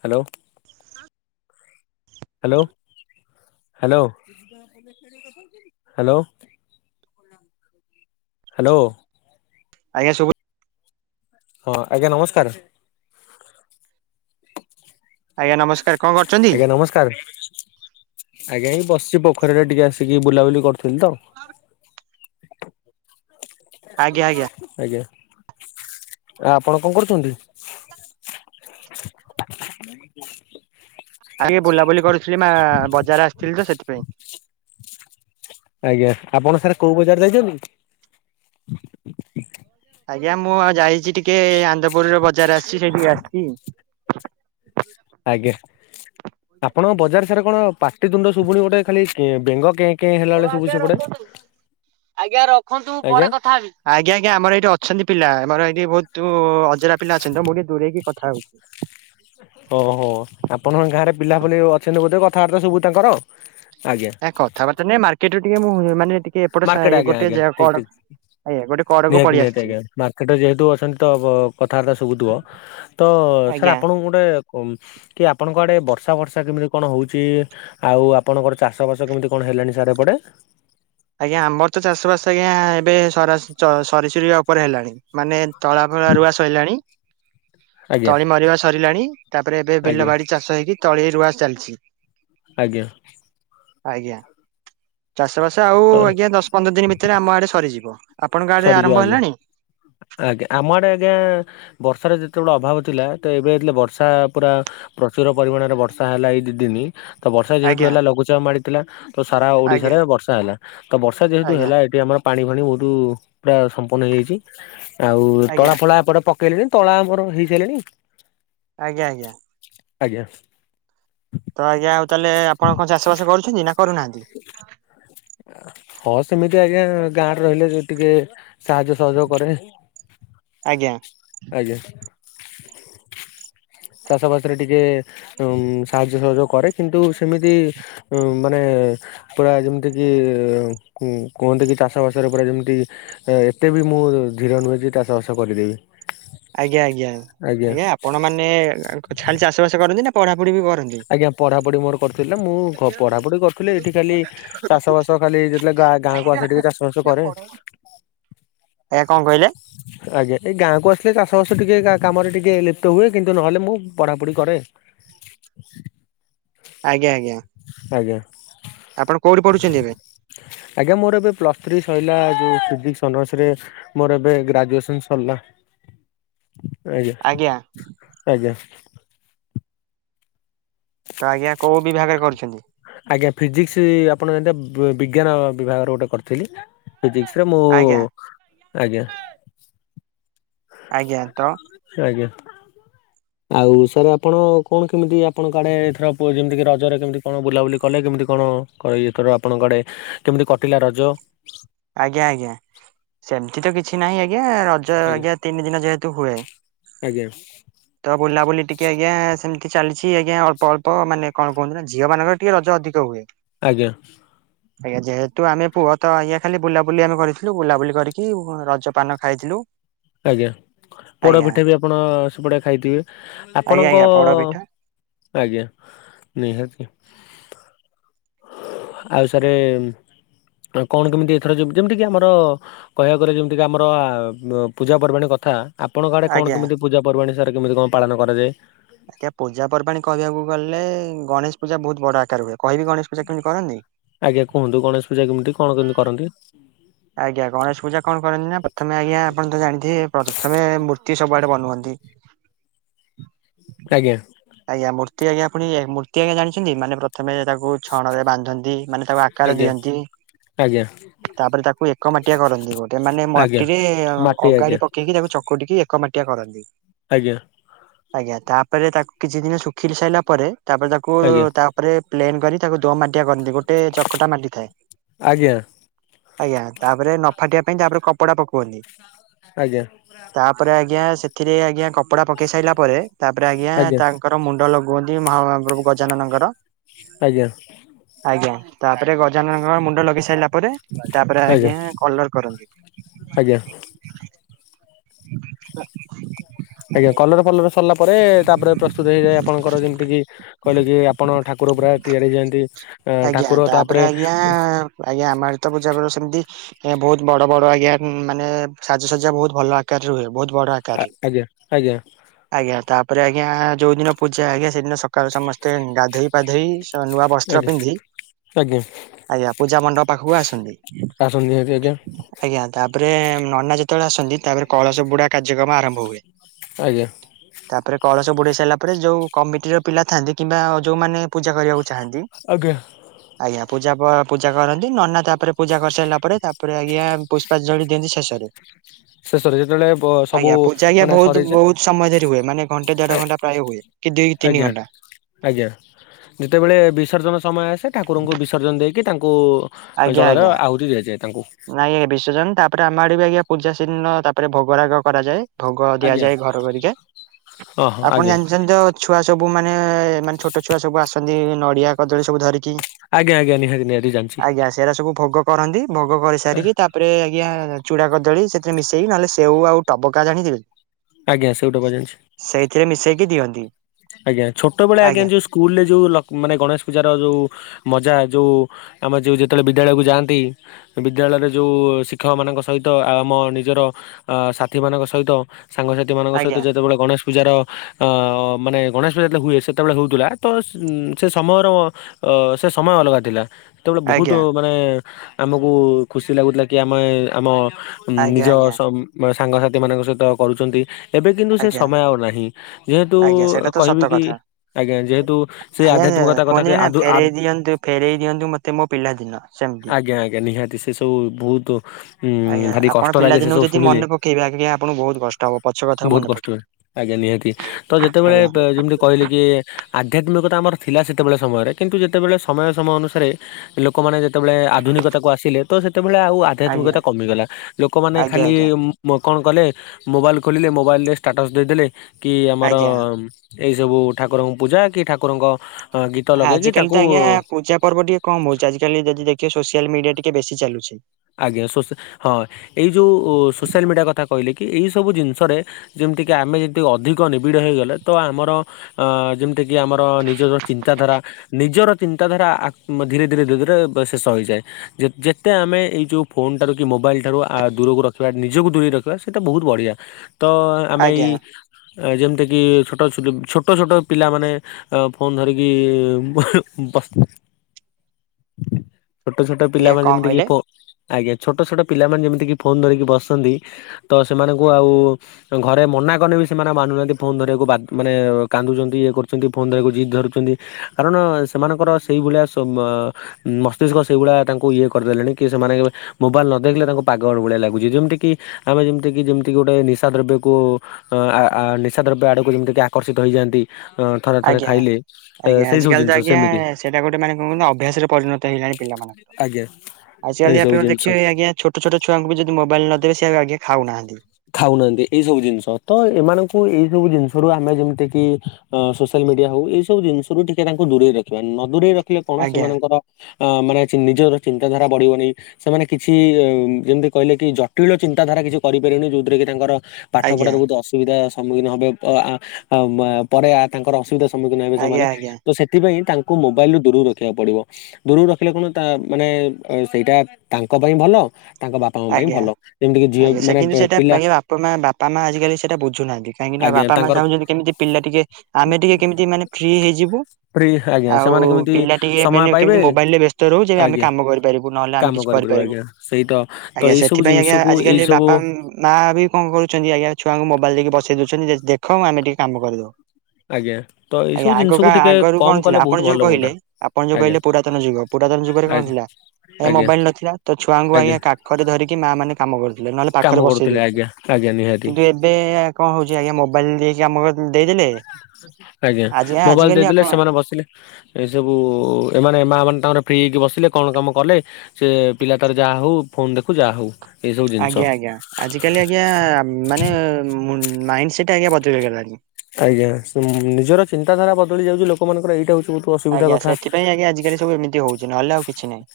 Hello. Hello hello hello. Hello. ଆଜ୍ଞା ଶୁବୁ ହଁ ଆଜ୍ଞା ନମସ୍କାର। ଆଜ୍ଞା ନମସ୍କାର। କଣ କରୁଛନ୍ତି? ଆଜ୍ଞା ନମସ୍କାର ଆଜ୍ଞା ଏଇ ବସିଛି ପୋଖରୀରେ ଟିକେ ଆସିକି ବୁଲାବୁଲି କରୁ ଥିଲି ତ। ଆଜ୍ଞା ଆଜ୍ଞା ଆଜ୍ଞା ଆ ଆପଣ କଣ କରୁଛନ୍ତି। ଆଏ ବୁଲାବୁଲି କରୁଥିଲି ମା ବଜାର ଆସିଥିଲି ତ ସେଥିପାଇଁ। ଆଜ୍ଞା ଆପଣ ସାର୍ କୋଉ ବଜାର ଯାଇଛନ୍ତି। ଆଜ୍ଞା ମୁଁ ଆଉ ଯାଇଛି ଟିକେ ଆନ୍ଦପୁରର ବଜାର ଆସିଛି ସେଇଠିକି ଆସିଛି। ଆଜ୍ଞା ଆପଣ ବଜାର ସାର୍ କଣ ପାଟିିତୁଣ୍ଡ ଶୁଭୁନି ଗୋଟେ ଖାଲି କେଁ ବେଙ୍ଗ କେଁ କେଁ ହେଲା ହଉ ଭଳିଆ ଶୁଭୁଛି ଆଜ୍ଞା ସେପଟେ ରଖନ୍ତୁ ଆଜ୍ଞା ରଖନ୍ତୁ ଆଜ୍ଞା। ପରେ କଥା ହେବି। ଆଜ୍ଞା ଆଜ୍ଞା ଆମର ଏଇଠି ଅଛନ୍ତି ପିଲା ଆମର ଏଠି ବହୁତ ଅଜରା ପିଲା ଅଛନ୍ତି ତ ମୁଁ ଟିକେ ଦୂରେଇକି କଥା ହଉଛି। ଓହୋ ଆପଣଙ୍କ ଗାଁରେ ପିଲାପଲି ଅଛନ୍ତି ବୋଧେ କଥାବାର୍ତ୍ତା ଶୁବୁ ତାଙ୍କର ଆଜ୍ଞା। ଆ କଥାବାର୍ତା ନୁହେଁ ମାର୍କେଟରେ ଟିକେ ମୁଁ ମାନେ ଟି ମାର୍କେଟ୍ ଆଜ୍ଞା ଆଜ୍ଞା ଠିକ୍ ଠିକ୍। ଏ ଗୋଟେ କଟ ନିହାତି ନିହାତି ଆଜ୍ଞା ମାର୍କେଟରେ ଯେହେତୁ ଅଛନ୍ତି ତ ବ କଥାବାର୍ତ୍ତା ଶୁବୁଥିବ। ତ ସାର୍ ଆଜ୍ଞା। ଆପଣଙ୍କୁ ଗୋଟେ କ କି ଆପଣଙ୍କ ଆଡେ ବର୍ଷା ଫର୍ଷା କେମିତି କଣ ହଉଛି। ଆଉ ଆପଣଙ୍କର ଚାଷବାସ କେମିତି କଣ ହେଲାଣି ସାରେ ଏପଟେ। ଆଜ୍ଞା ଆମର ତ ଚାଷ ବାସ ଆଜ୍ଞା ଏବେ ସରାସ ଚ ସରି ସରିବା ଉପରେ ହେଲାଣି ମାନେ ତଳା ଫଳା ରୁଆ ସଇଲାଣି ଆଜ୍ଞା ତଳି ମରିବା ସରିଲାଣି ତାପରେ ଏବେ ବିଲ ଆଜ୍ଞା ବାଡ଼ି ଚାଷ ହେଇକି ତଳି ରୁଆ ଚାଲିଚି। ଆଜ୍ଞା। ଆଜ୍ଞା ଚାଷ ବାସ ଆଉ ତ ଆଜ୍ଞା ଦଶ୍ ପନ୍ଦର ଦିନି ଭିତରେ ଆମ ଆଡେ ସରିଯିବ। ଆପଣଙ୍କ ଆଡେ ସରିଯିବ ଆରମ୍ଭ ଆଜ୍ଞା ହେଲାଣି? ଆଜ୍ଞା ଆମ ଆଡେ ଆଜ୍ଞା ବର୍ଷାରେ ଯେତେବେଳେ ଅଭାବ ଥିଲା ତ ଏବେ ଯେତେଳେ ବର୍ଷା ପୁରା ପ୍ରଚୁର ପରିମାଣରେ ବର୍ଷା ହେଲା ଏଇ ଦି ଦିନି ତ ବର୍ଷା ଯେହେତୁ ଆଜ୍ଞା ହେଲା ଲଘୁଚାପ ମାଡ଼ିଥିଲା ତ ସାରା ଆଜ୍ଞା ଓଡିଶାରେ ବର୍ଷା ହେଲା ତ ବର୍ଷା ଯେହେତୁ ଆଜ୍ଞା ହେଲା ଏଠି ଆମର ପାଣି ଫାଣି ବହୁତୁ ପୁରା ସମ୍ପୂଣ୍ଣ ହେଇଯାଇଚି ଆଉ ଆଜ୍ଞା ତଳା ଫଳା ଏପଟ ପକେଇଲେଣି ତଳା ଆମର ହେଇ ସାଇଲାଣି। ଆଜ୍ଞା ଆଜ୍ଞା। ଆଜ୍ଞା। ତ ଆଜ୍ଞା ଆଉ ତାହେଲେ ଆପଣ କଣ ଚାଷବାସ କରୁଛନ୍ତି ନା କରୁନାହାଁନ୍ତି। ହଁ ସେମିତି ଆଜ୍ଞା ଗାଁରେ ରହିଲେ ଯୁ ଟିକେ ସାହାଯ୍ୟ ସହଯୋଗ କରେ। ଆଜ୍ଞା। ଆଜ୍ଞା। ଚାଷବାସରେ ଟିକେ ଉଁ ସାହାଯ୍ୟ ସହଯୋଗ କରେ କିନ୍ତୁ ସେମିତି ଉଁ ମାନେ ପୁରା ଯେମିତି କି କୁଁ କୁହନ୍ତି କି ଚାଷ ବାସରେ ପୁରା ଯେମିତି ଏ ଏତେ ବି ମୁଁ ଧୀର ନୁହେଁ ଯେ ଚାଷ ବାସ କରିଦେବି। ଆଜ୍ଞା ଆଜ୍ଞା ଆଜ୍ଞା ଆପଣ ମାନେ ଏ ଖାଲି ଚାଷ ବାସ କରନ୍ତି ନା ପଢାପଢି ବି କରନ୍ତି? ଆଜ୍ଞା ପଢ଼ାପଢି ମୋର କରୁଥିଲି ମୁଁ ପ ପଢାପଢି କରୁଥିଲି ଏଠି ଖାଲି ଚାଷ ବାସ ତ ଖାଲି ଯେତେବେଳେ ଗା ଗାଁକୁ ଆସେ ଟିକେ ଚାଷ ବାସ କରେ। ଏଁ କଣ କହିଲେ? ଆଜ୍ଞା ଏଇ ଗାଁକୁ ଆସିଲେ ଚାଷବାସ ଟିକେ କା କାମରେ ଟିକେ ଲିପ୍ତ ହୁଏ କିନ୍ତୁ ନହେଲେ ମୁଁ ପଢ଼ାପଢ଼ି କରେ। [inaudible] ଆଜ୍ଞା ଆଜ୍ଞା। ଆଜ୍ଞା। ଆପଣ କୋଉଠି ପଢୁଚନ୍ତି ଏବେ? ଆଜ୍ଞା ମୋର ଏବେ ପ୍ଲସ୍ ଥ୍ରୀ ସଇଲା ଯୋଉ ଫିଜିକ୍ସ ଅନର୍ଶ ରେ। ମୋର ଏବେ ଗ୍ରାଜୁଏସନ ସରଲା। ଆଜ୍ଞା ଆଜ୍ଞା। ତ ଆଜ୍ଞା କୋଉ ବିଭାଗରେ କରୁଛନ୍ତି? ଆଜ୍ଞା ଫିଜିକ୍ସ ଆପଣ ଯେ ଏଁତିଆ ବି ବିଜ୍ଞାନ ବିଭାଗର ଗୋଟେ କରିଥିଲି। ଫିଜିକ୍ସ ରେ ମୁଁ ଆଜ୍ଞା ଆଜ୍ଞା। ଆଜ୍ଞା ତ ଆଜ୍ଞା। ଆଉ ସାର୍ ଆପଣ କଣ କେମିତି ଆପଣ ଆଡ଼େ ଏଥର ପୁ ଯେମିତିକି ରଜରେ କେମିତି କଣ ବୁଲାବୁଲି କଲେ କେମିତି କଣ? କ ଇଏଥର ଆପଣଙ୍କ ଆଡ଼େ କେମିତି କଟିଲା ରଜ? ଆଜ୍ଞା ଆଜ୍ଞା ସେମ ତି କିଛି ନାହିଁ ଆଜ୍ଞା ରଜ ଆଜ୍ଞା ତିନି ଦିନ ଯେହେତୁ ହୁଏ। ଆଜ୍ଞା ତ ବୁଲାବୁଲି ଟିକେ ଆଜ୍ଞା ସେମିତି ଚାଲିଛି ଆଜ୍ଞା ଅଳ୍ପ ଅଳ୍ପ ମାନେ କଣ କୁହନ୍ତି ନା ଝିଅ ମାନଙ୍କର ଟିକେ ରଜ ଅଧିକ ହୁଏ। ଆଜ୍ଞା। ଆଜ୍ଞା ଯେହେତୁ ଆମେ ପୁଅ ତ ଆଜ୍ଞା। ଖାଲି ବୁଲାବୁଲି ଆମେ କରିଥିଲୁ ବୁଲାବୁଲି କରିକି ରଜପାନ ଖାଇଥିଲୁ। ଆଜ୍ଞା ପୋଡ ଆଜ୍ଞା ପିଠା ବି ଆପଣ ସେପଟେ ଖାଇଥିବେ ଆଜ୍ଞା ଆପଣଙ୍କ ଆଜ୍ଞା ପୋଡ ପିଠା ଆଜ୍ଞା ନିହାତି। ଆଉ ସାରେ କଣ କେମିତି ଏଥର ଯେମିତି କିି ଆମର କହିବାକୁ ଗଲେ ଯେମିତି କି ଆମର ପୂଜା ପର୍ବାଣୀ କଥା ଆପଣଙ୍କ ଆଡେ କଣ ଆଜ୍ଞା। କେମିତି ପୂଜା ପର୍ବାଣି ସାରେ କେମିତି କଣ ପାଳନ କରାଯାଏ? ଆଜ୍ଞା ପୂଜା ପର୍ବାଣି କହିବାକୁ ଗଲେ ଗଣେଶ ପୂଜା ବହୁତ ବଡ ଆକାର ହୁଏ କହିବି ଗଣେଶ ପୂଜା କେମିତି କରନ୍ତି? ଆଜ୍ଞା କୁହନ୍ତୁ ଗଣେଶ ପୂଜା କେମିତି କଣ କେମିତି କରନ୍ତି? [inaudible] ଆଜ୍ଞା ଗଣେଶ ପୂଜା କଣ କରନ୍ତି ନା ପ୍ରଥମେ ଆଜ୍ଞା ଆପଣ ତ ଜାଣିଥିବେ ପ୍ରଥମେ ମୂର୍ତ୍ତି ସବୁଆଡେ ବନୁଅନ୍ତି। ଆଜ୍ଞା। ଆଜ୍ଞା ମୂର୍ତ୍ତି ଆଜ୍ଞା ପୁଣି ମୂର୍ତ୍ତି ଆଜ୍ଞା ଜାଣିଛନ୍ତି ମାନେ ପ୍ରଥମେ ତାକୁ ଛଣରେ ବାନ୍ଧନ୍ତି। ମାନେ ତାକୁ ଆକାର ଆଜ୍ଞା ଦିଅନ୍ତି। ଆଜ୍ଞା। ତାପରେ ତାକୁ ଏକ ମାଟିଆ କରନ୍ତି ଗୋଟେ ମାନେ ଆଜ୍ଞା ମାଟିରେ ମାଟି ଆଜ୍ଞା ଅଗାଡି ପ କେଇକି ତାକୁ ଚକୁଟିକି ଏକ ମାଟିଆ କରନ୍ତି। ଆଜ୍ଞା। ଆଜ୍ଞା ତାପରେ ତାକୁ କିଛି ଦିନ ଶୁଖି ସାରିଲା ପରେ ତାପରେ ତାକୁ ଆଜ୍ଞା ତା ତାରେ ପ୍ଲେନ କରି ତାକୁ ଦୋ ମାଟିଆ କରନ୍ତି ଗୋଟେ ଚକଟା ମାଟି ଥାଏ। ଆଜ୍ଞା ଆଜ୍ଞା ତାପରେ ନଫାଟିବା ପାଇଁ ତାପରେ କପଡା ପକୁଆନ୍ତି। ଆଜ୍ଞା। ତାପରେ ଆଜ୍ଞା ସେଥିରେ ଆଜ୍ଞା କପଡା ପକେଇ ସାରିଲା ପରେ ତାପରେ ଆଜ୍ଞା। ତାଙ୍କର ମୁଣ୍ଡ ଲଗୁଅନ୍ତି ମହାପ୍ରଭୁ ଗଜାନନଙ୍କର। ଆଜ୍ଞା ଆଜ୍ଞା ତାପରେ ଗଜାନନଙ୍କ ମୁଣ୍ଡ ଲଗେଇ ସାରିଲା ପରେ ତାପରେ ଆଜ୍ଞା କଲର କରନ୍ତି। ଆଜ୍ଞା। [inaudible] ଆଜ୍ଞା କଲର ଫଲର ସରିଲା ପରେ ତାପରେ ପ୍ରସ୍ତୁତ ହେଇଯାଏ ଆପଣଙ୍କର ଯେମିତି କିି କହିଲେ କି ଆପଣ ଠାକୁର ପୁରା ତିଆରି ହେଇଯାଆନ୍ତି ଆଜ୍ଞା ଠାକୁର ତାପରେ ଆଜ୍ଞା ଆଜ୍ଞା ଆମ ଆଡେ ତ ପୂଜା ପର୍ବ ସେମିତି। ଏ ବହୁତ ବଡ ବଡ ଆଜ୍ଞା ମାନେ ସାଜସଜ୍ଜା ବହୁତ ଭଲ ଆକାରରେ ହୁଏ ବହୁତ ବଡ ଆ ଆ ଆଜ୍ଞା ଆଜ୍ଞା। ଆଜ୍ଞା ତାପରେ ଆଜ୍ଞା ଯୋଉ ଦିନ ପୂଜା ଆଜ୍ଞା ସେଦିନ ସକାଳୁ ସମସ୍ତେ ଗାଧେଇ ପାଧେଇ ନୂଆ ବସ୍ତ୍ର ଆଜ୍ଞା ପିନ୍ଧି ଆଜ୍ଞା ଆଜ୍ଞା ପୂଜା ମଣ୍ଡପ ପାଖକୁ ଆସନ୍ତି। ଆସନ୍ତୁ ନିହାତି ଆଜ୍ଞା। ଆଜ୍ଞା ତାପରେ ନନା ଯେତେବେଳେ ଆସନ୍ତି ତାପରେ କଳସ ବୁଡା କାର୍ଯ୍ୟକ୍ରମ ଆରମ୍ଭ ହୁଏ। ଆଜ୍ଞା। ତାପରେ କଳସ ବୁଡେଇ ସାରିଲା ପରେ ଯୋଉ କମିଟିର ପିଲା ଥାନ୍ତି କିମ୍ବା ଯୋଉମାନେ ପୂଜା କରିବାକୁ ଚାହାନ୍ତି। ଆଜ୍ଞା ଆଜ୍ଞା ପୂଜା ପୂଜା କରନ୍ତି ନନା ତାପରେ ପୂଜା କରିସାରିଲା ପରେ ତାପରେ ଆଜ୍ଞା ପୁଷ୍ପାଞ୍ଜଳି ଦିଅନ୍ତି ଶେଷରେ। ଶେଷରେ ଯେତେବେଳେ ସବୁ ଆଜ୍ଞା ପୂଜା ଆଜ୍ଞା ମାନେ ବହୁତ ସରିଯାଏ ବହୁତ ସମୟ ଧରି ହୁଏ। ମାନେ ଘଣ୍ଟେ ଦେଢ ଘଣ୍ଟା ପ୍ରାୟ ହୁଏ କି ଦୁଇ ତିନି ଆଜ୍ଞା ଘଣ୍ଟା। ଆଜ୍ଞା ଯେତେବେଳେ ବିସର୍ଜନ ସମୟ ଆସେ ଠାକୁରଙ୍କୁ ବିସର୍ଜନ ଦେଇକି ତାଙ୍କୁ ଆଜ୍ଞା ଜଳରେ ଆଜ୍ଞା ଆହୁତି ଦିଆଯାଏ ତାଙ୍କୁ। ନାଇଁ ଆଜ୍ଞା ବିଶ୍ୱଜନ ତାପରେ ଆମ ଆଡେ ବି ଆଜ୍ଞା ପୂଜା ସେଦିନ ତାପରେ ଭୋଗରାଗ କରାଯାଏ। ଭୋଗ ଆଜ୍ଞା ଦିଆଯାଏ ଘର ଘରିକା ଓହୋ ଆପଣ ଆଜ୍ଞା ଜାଣିଛନ୍ତି ତ ଛୁଆ ସବୁ ମାନେ ମାନେ ଛୋଟ ଛୁଆ ସବୁ ଆସନ୍ତି ନଡିଆ କଦଳୀ ସବୁ ଧରିକି। ଆଜ୍ଞା ଆଜ୍ଞା ନିହାତି ନିହାତି ଜାଣିଛି। ସେଇରା ସବୁ ଭୋଗ କରନ୍ତି ଭୋଗ କରିସାରିକି ତା ପରେ ଆଜ୍ଞା ଚୁଡା କଦଳୀ ସେଥିରେ ମିଶେଇକି ନହେଲେ ସେଉ ଆଉ ଟବକା ଜାଣି ଥିବେ। ଆଜ୍ଞା ସେଉ ଟବକା ଜାଣିଚି। ସେଇଥିରେ ମିଶେଇକି ଦିଅନ୍ତି। ଆଜ୍ଞା ଛୋଟବେଳେ ଆଜ୍ଞା ଯୋଉ ସ୍କୁଲ ରେ ଯୋଉ ଲ ମାନେ ଗଣେଶ ପୂଜାର ଯୋଉ ମଜା ଯୋଉ ଆମର ଯୋଉ ଯେତେବେଳେ ବିଦ୍ୟାଳୟକୁ ଯାଆନ୍ତି। ବିଦ୍ୟାଳୟରେ ଯେଉଁ ଶିକ୍ଷକମାନଙ୍କ ସହିତ ଆମ ନିଜର ଅ ସାଥି ମାନଙ୍କ ସହିତ ସାଙ୍ଗସାଥି ମାନଙ୍କ ସହିତ ଆଜ୍ଞା ଯେତେବେଳେ ଗଣେଶ ପୂଜାର ଅ ମାନେ ଗଣେଶ ପୂଜା ଯେବେଳେ ହୁଏ ସେତେବେଳେ ହେଉଥିଲା। ତ ସେ ସମୟର ଅ ସେ ସମୟ ଅଲଗା ଥିଲା। ସେତେବେଳେ ବହୁତ ଆଜ୍ଞା ମାନେ ଆମକୁ ଖୁସି ଲାଗୁଥିଲା କି ଆମେ ଆମ ଆଜ୍ଞା ନିଜ ଆଜ୍ଞା ସମ ସାଙ୍ଗସାଥି ମାନଙ୍କ ସହିତ କରୁଛନ୍ତି। ଏବେ କିନ୍ତୁ ସେ ସମୟ ଆଉ ନାହିଁ ଯେହେତୁ ଏଟା ତ କହିବି ସତ କି କଥା। ଆଜ୍ଞା ଯେହେତୁ ସେ ଆଜ୍ଞା ଆଧ୍ୟାତ୍ମିକତା କଥା କି କୁହନ୍ତିିନି ନା ଆଦୁ ଆଦ୍ ଫେରଇ ଦିଅନ୍ତୁ ଫେରଇ ଦିଅନ୍ତୁ ମତେ ମୋ ପିଲାଦିନ। ସେମିତି ଆଜ୍ଞା ଆଜ୍ଞା ନିହାତି ସେ ସବୁ ବହୁତ ଉଁ ଭାରି କଷ୍ଟ ଲାଗେ ସେ ସବୁ ଶୁଣିଲେ। କିଣିଆ କିଣିଆ ଆପଣଙ୍କୁ ବହୁତ କଷ୍ଟ ହବ ପଛ କ ବହୁତ କଷ୍ଟରେ ଆଜ୍ଞା ନିହାତି ତ ଯେତେବେଳେ ଆଜ୍ଞା ଯେମିତି କହିଲି କି ଆଧ୍ୟାତ୍ମିକତା ଆମର ଥିଲା ସେତେବେଳେ ସମୟରେ କିନ୍ତୁ ଯେତେବେଳେ ସମୟ ସମୟ ଅନୁସାରେ ଲୋକମାନେ ଯେତେବେଳେ ଆଧୁନିକତାକୁ ଆସିଲେ ତ ସେତେବେଳେ ଆଉ ଆ ଆଜ୍ଞା ଆଧ୍ୟାତ୍ମିକତା କମିଗଲା ଲୋକମାନେ ଆଜ୍ଞା ଖାଲି ଆଜ୍ଞା ମୁ କଣ କଲେ ମୋବାଇଲ୍ ଖୋଲିଲେ ମୋବାଇଲରେ ଷ୍ଟାଟସ୍ ଦେଇଦେଲେ କି ଆମର ଆଜ୍ଞା ଏଇ ସବୁ ଠାକୁରଙ୍କୁ ପୂଜା କି ଠାକୁରଙ୍କ ଗୀତ ଲଗେଇକି ଆଜିକାଲି ତାକୁ ତ ଆଜ୍ଞା ପୂଜା ପର୍ବ ଟିକେ କମ ହଉଛି ଆଜିକାଲି ଯଦି ଦେଖିବେ ସୋସିଆଲ ମିଡିଆ ଟିକେ ବେଶୀ ଚାଲୁଛି। ଆଜ୍ଞା ସୋସି ହଁ ଏଇ ଯଉ ସୋସିଆଲ ମିଡ଼ିଆ କଥା କହିଲେ କି ଏଇ ସବୁ ଜିନିଷରେ ଯେମିତିକି ଆମେ ଯଦି ଅଧିକ ନିବିଡ଼ ହେଇଗଲେ ତ ଆମର ଅ ଯେମିତି କିି ଆମର ନିଜର ଚିନ୍ତାଧାରା ନିଜର ଚିନ୍ତାଧାରା ଆ ଧୀରେ ଧୀରେ ଧୀରେ ଧୀରେ ଶେଷ ହେଇଯାଏ। ଯେତେ ଆମେ ଏଇ ଯୋଉ ଫୋନ୍ ଠାରୁ କି ମୋବାଇଲ୍ ଠାରୁ ଆ ଦୂରକୁ ରଖିବା ନିଜକୁ ଦୂରେଇ ରଖିବା ସେଇଟା ବହୁତ ବଢ଼ିଆ। ତ ଆମେ ଆଜ୍ଞା ଏଇ ଯେମିତି କିି ଛୋଟ [unintelligible] ଛୋଟ ଛୋଟ ପିଲାମାନେ ଅ ଫୋନ୍ ଧରିକି ବସ୍ ଛୋଟ ଛୋଟ ଆଜ୍ଞା ପିଲାମାନେ କଣ ଯେମିତିକି କହିଲେ ଫୋ ଆଜ୍ଞା ଛୋଟ ଛୋଟ ପିଲାମାନେ ଯେମିତିକି ଫୋନ୍ ଧରିକି ବସନ୍ତି ତ ସେମାନଙ୍କୁ ଆଉ ଘରେ ମନା କଲେ ବି ସେମାନେ ମାନୁନାହାନ୍ତି ଫୋନ୍ ଧରିବାକୁ ମାନେ କାନ୍ଦୁଛନ୍ତି ଇଏ କରୁଛନ୍ତି ଫୋନ୍ ଧରିବାକୁ ଜିଦ୍ ଧରୁଛନ୍ତି। କାରଣ ସେମାନଙ୍କର ସେଇ ଭଳିଆ ସୋମ ମସ୍ତିଷ୍କ ସେଇଭଳିଆ ତାଙ୍କୁ ଇଏ କରିଦେଲେଣି କି ସେମାନେ ମୋବାଇଲ ନ ଦେଖିଲେ ତାଙ୍କୁ ପାଗଳ ଭଳିଆ ଲାଗୁଚି। ଯେମିତିକି ଆମେ ଯେମିତି କିି ଯେମିତି ଗୋଟେ ନିଶା ଦ୍ରବ୍ୟକୁ ଅ ଆ ଆ ନିଶା ଦ୍ରବ୍ୟ ଆଡକୁ ଯେମିତିକି ଆକର୍ଷିତ ହେଇଯାଆନ୍ତି ଅ ଥରେ ଥରେ ଆଜ୍ଞା ଖାଇଲେ। ଆଜ୍ଞା ସେଇ ସବୁ ଆଜିକାଲି ତ ଜିନିଷ ଆଜ୍ଞା ସେମିତି। ସେଇଟା ଗୋଟେ ମାନେ କଣ କହିଲ ଅଭ୍ୟାସରେ ପରିଣତ ହେଇଗଲାଣି ପିଲାମାନଙ୍କର। ଆଜ୍ଞା ଏଇ ଆଜିକାଲି ସବୁ [unintelligible] ଜିନିଷ। ଦେଖିବେ ଆଜ୍ଞା ଛୋ ଛୋଟ ଛୋଟ ଛୁଆଙ୍କୁ ବି ଯଦି ମୋବାଇଲ ନ ଦେବେ ସେ ଆଜ୍ଞା ଖାଉନାହାନ୍ତି। ଖାଉନାହାନ୍ତି ଏଇ ସବୁ ଜିନିଷ। ତ ଏମାନଙ୍କୁ ଏଇ ସବୁ ଜିନିଷ ରୁ ଆମେ ଯେମିତି କି ଅ ସୋସିଆଲ ମିଡିଆ ହଉ ଏଇ ସବୁ ଜିନିଷରୁ ଟିକେ ତାଙ୍କୁ ଦୂରେଇ ରଖିବା। ନ ଦୂରେଇ ରଖିଲେ କଣ ଆଜ୍ଞା ସେମାନଙ୍କର ଅ ମାନେ ଚି ନିଜର ଚିନ୍ତାଧାରା ବଢିବନି। ସେମାନେ କିଛି ଯେମିତି କହିଲେ କି ଜଟିଳ ଚିନ୍ତାଧାରା କିଛି କରି ପାରିବେନି ଯଉଥିରେ କି ତାଙ୍କର ପାଠ ଆଜ୍ଞା ପଢାରେ ବହୁତ୍ ଅ ସୁବିଧା ସମ୍ମୁଖୀନ ହେବେ। [unintelligible] ପରେ ଆ ତାଙ୍କର ଅସୁବିଧା ସମ୍ମୁଖୀନ ହେବେ ଆଜ୍ଞା ସେମାନେ। ଆଜ୍ଞା ତ ସେଥିପାଇଁ ତାଙ୍କୁ ମୋବାଇଲ ରୁ ଦୂର କୁ ରଖିବାକୁ ପଡିବ। ଦୂରୁ କୁ ରଖିଲେ କଣ ତା ମାନେ ସେଇଟା ତାଙ୍କ ପାଇଁ ଭଲ। ତାଙ୍କ ବାପା ମା ଙ୍କ ପାଇଁ ଭଲ। ଯେମିତିକି ଝିଅ ମାନେ ସେଟା ପିଲା ବାପା ମା ବାପା ମା ଆଜିକାଲି ସେଇଟା ବୁଝୁନାହାନ୍ତି। କାହିଁକି ନା ଆଜ୍ଞା ବାପା ମା ତାଙ୍କର ଚାହୁଁଛନ୍ତି କେମିତି ପିଲା ଟିକେ ଆମେ ଟିକେ କେମିତି ମାନେ ଫ୍ରି ହେଇଯିବୁ। ଫ୍ରି ଆଜ୍ଞା ଆଉ ସେମାନେ କେମିତି ପିଲା ଟିକେ ସମୟ ମାନେ ପାଇବେ କେମତି ମୋବାଇଲ ରେ ବ୍ୟସ୍ତ ରହୁ ଯେ ଆମେ ଆଜ୍ଞା କାମ କରିପାରିବୁ। [unintelligible] ନହେଲେ ଆମେ କାମ କିଛି କରିପାରିବ କରିପାରିବୁ। ଆଜ୍ଞା ସେଇତ। ତ ଆଜ୍ଞା। ଏଇ ସବୁ ସେଥିପାଇଁ ଆଜ୍ଞା ଜିନିଷକୁ ଏଇ ଆଜିକାଲି ସବୁ ବାପା ମା ବି କଣ କରୁଚନ୍ତି ଆଜ୍ଞା ଛୁଆଙ୍କୁ ମୋବାଇଲ ଦେଇକି ବସେଇ ଦଉଛନ୍ତି, ଦେଖ ଆମେ ଟିକେ କାମ କରିଦଉ। ଆଜ୍ଞା ତ ଏଇ ଆଜ୍ଞା ସବୁ ଆଗ ଜିନିଷକୁ କା ଟିକେ ଆଗରୁ କମ କଣ ଥିଲା, କଲେ ଆପଣ ବହୁତ ଯୋଉ ଭଲ ହୁଅନ୍ତା। କହିଲେ ଆପଣ ଯୋଉ ଆଜ୍ଞା କହିଲେ ପୁରାତନ ଯୁଗ ପୁରାତନ ଯୁଗରେ କଣ ଆଜ୍ଞା ଥିଲା, ଏ ଆଜ୍ଞା ମୋବାଇଲ ନଥିଲା, ତ ଛୁଆଙ୍କୁ ଆଜ୍ଞା କା ଖରେ ଧରିକି ମା ମାନେ କାମ କରୁଥିଲେ। ନହେଲେ ପାଖରେ କାମ ବସେଇ କରୁଥିଲେ ଦଉଥିଲେ। ଆଜ୍ଞା ଆଜ୍ଞା ନିହାତି କିନ୍ତୁ ଏ ଏବେ କଣ ହଉଛି ଆଜ୍ଞା ମୋବାଇଲ ଦେଇକି [unintelligible] ଦେଇଦେଲେ ଆଜ୍ଞା। ଆଜି ମୋବାଇଲ ଆଜିକାଲି ଦେଇଦେଲେ ଆପଣ ସେମାନେ ବସିଲେ। ଏସବୁ ଏମାନେ ମା ମାନେ ତାଙ୍କର ଫ୍ରି ହେଇକି ବସିଲେ, କଣ କାମ କଲେ ସେ ପିଲା ତାର ଯାହା ହଉ ଫୋନ୍ ଦେଖୁ ଯାହା ହଉ। ଏଇ ସବୁ ଜିନିଷ ଆଜ୍ଞା ଆଜ୍ଞା। ଆଜି କାଲି ଆଜ୍ଞା ମାନେ ମାଇଣ୍ଡ ସେଟ୍ ଆଜ୍ଞା ବଦଳି ଗଲାଣି। ଆଜ୍ଞା। ନିଜର ଚିନ୍ତାଧାରା ବଦଳି ଯାଉଚି ଲୋକମାନଙ୍କର ଏଇଟା ହଉଚି ଆଜ୍ଞା। ସେଥିପାଇଁ ଆଜ୍ଞା ଆଜି କାଲି ସବୁ ଏମିତି ହଉଚି ନହେଲେ ଆଉ କିଛି ନାଇଁ।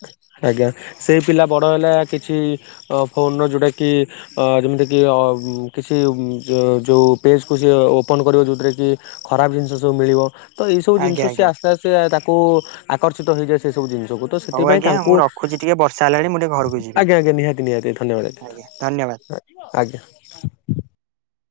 ଆଜ୍ଞା। ସେଇ ପିଲା ବଡ ହେଲା କିଛି ଫୋନ୍ ର ଯୋଉଟା କି ଅ ଯେମିତିକି କିଛି ଯୋଉ ପେଜ୍‌ କୁ ସିଏ ଓପନ୍ କରିବ ଯୋଉଥିରେ କି ଖରାପ ଜିନିଷ ସବୁ ମିଳିବ। ତ ଏଇସବୁ ଜିନିଷ ଆଜ୍ଞା ସିଏ ଆଜ୍ଞା ଆସ୍ତେ ଆସ୍ତେ ତାକୁ ଆକର୍ଷିତ ହେଇଯାଏ ସେ ସବୁ ଜିନିଷକୁ। ତ ହଉ ସେଥିପାଇଁ ଆଜ୍ଞା ମୁଁ ତାଙ୍କୁ ରଖୁଛି ଟିକେ ବର୍ଷା ହେଲାଣି ମୁଁ ଟିକେ ଘରକୁ ଯିବି ଆଜ୍ଞା ଆଜ୍ଞା ନିହାତି ନିହାତି ଧନ୍ୟବାଦ ଆଜ୍ଞା। ଆଜ୍ଞା।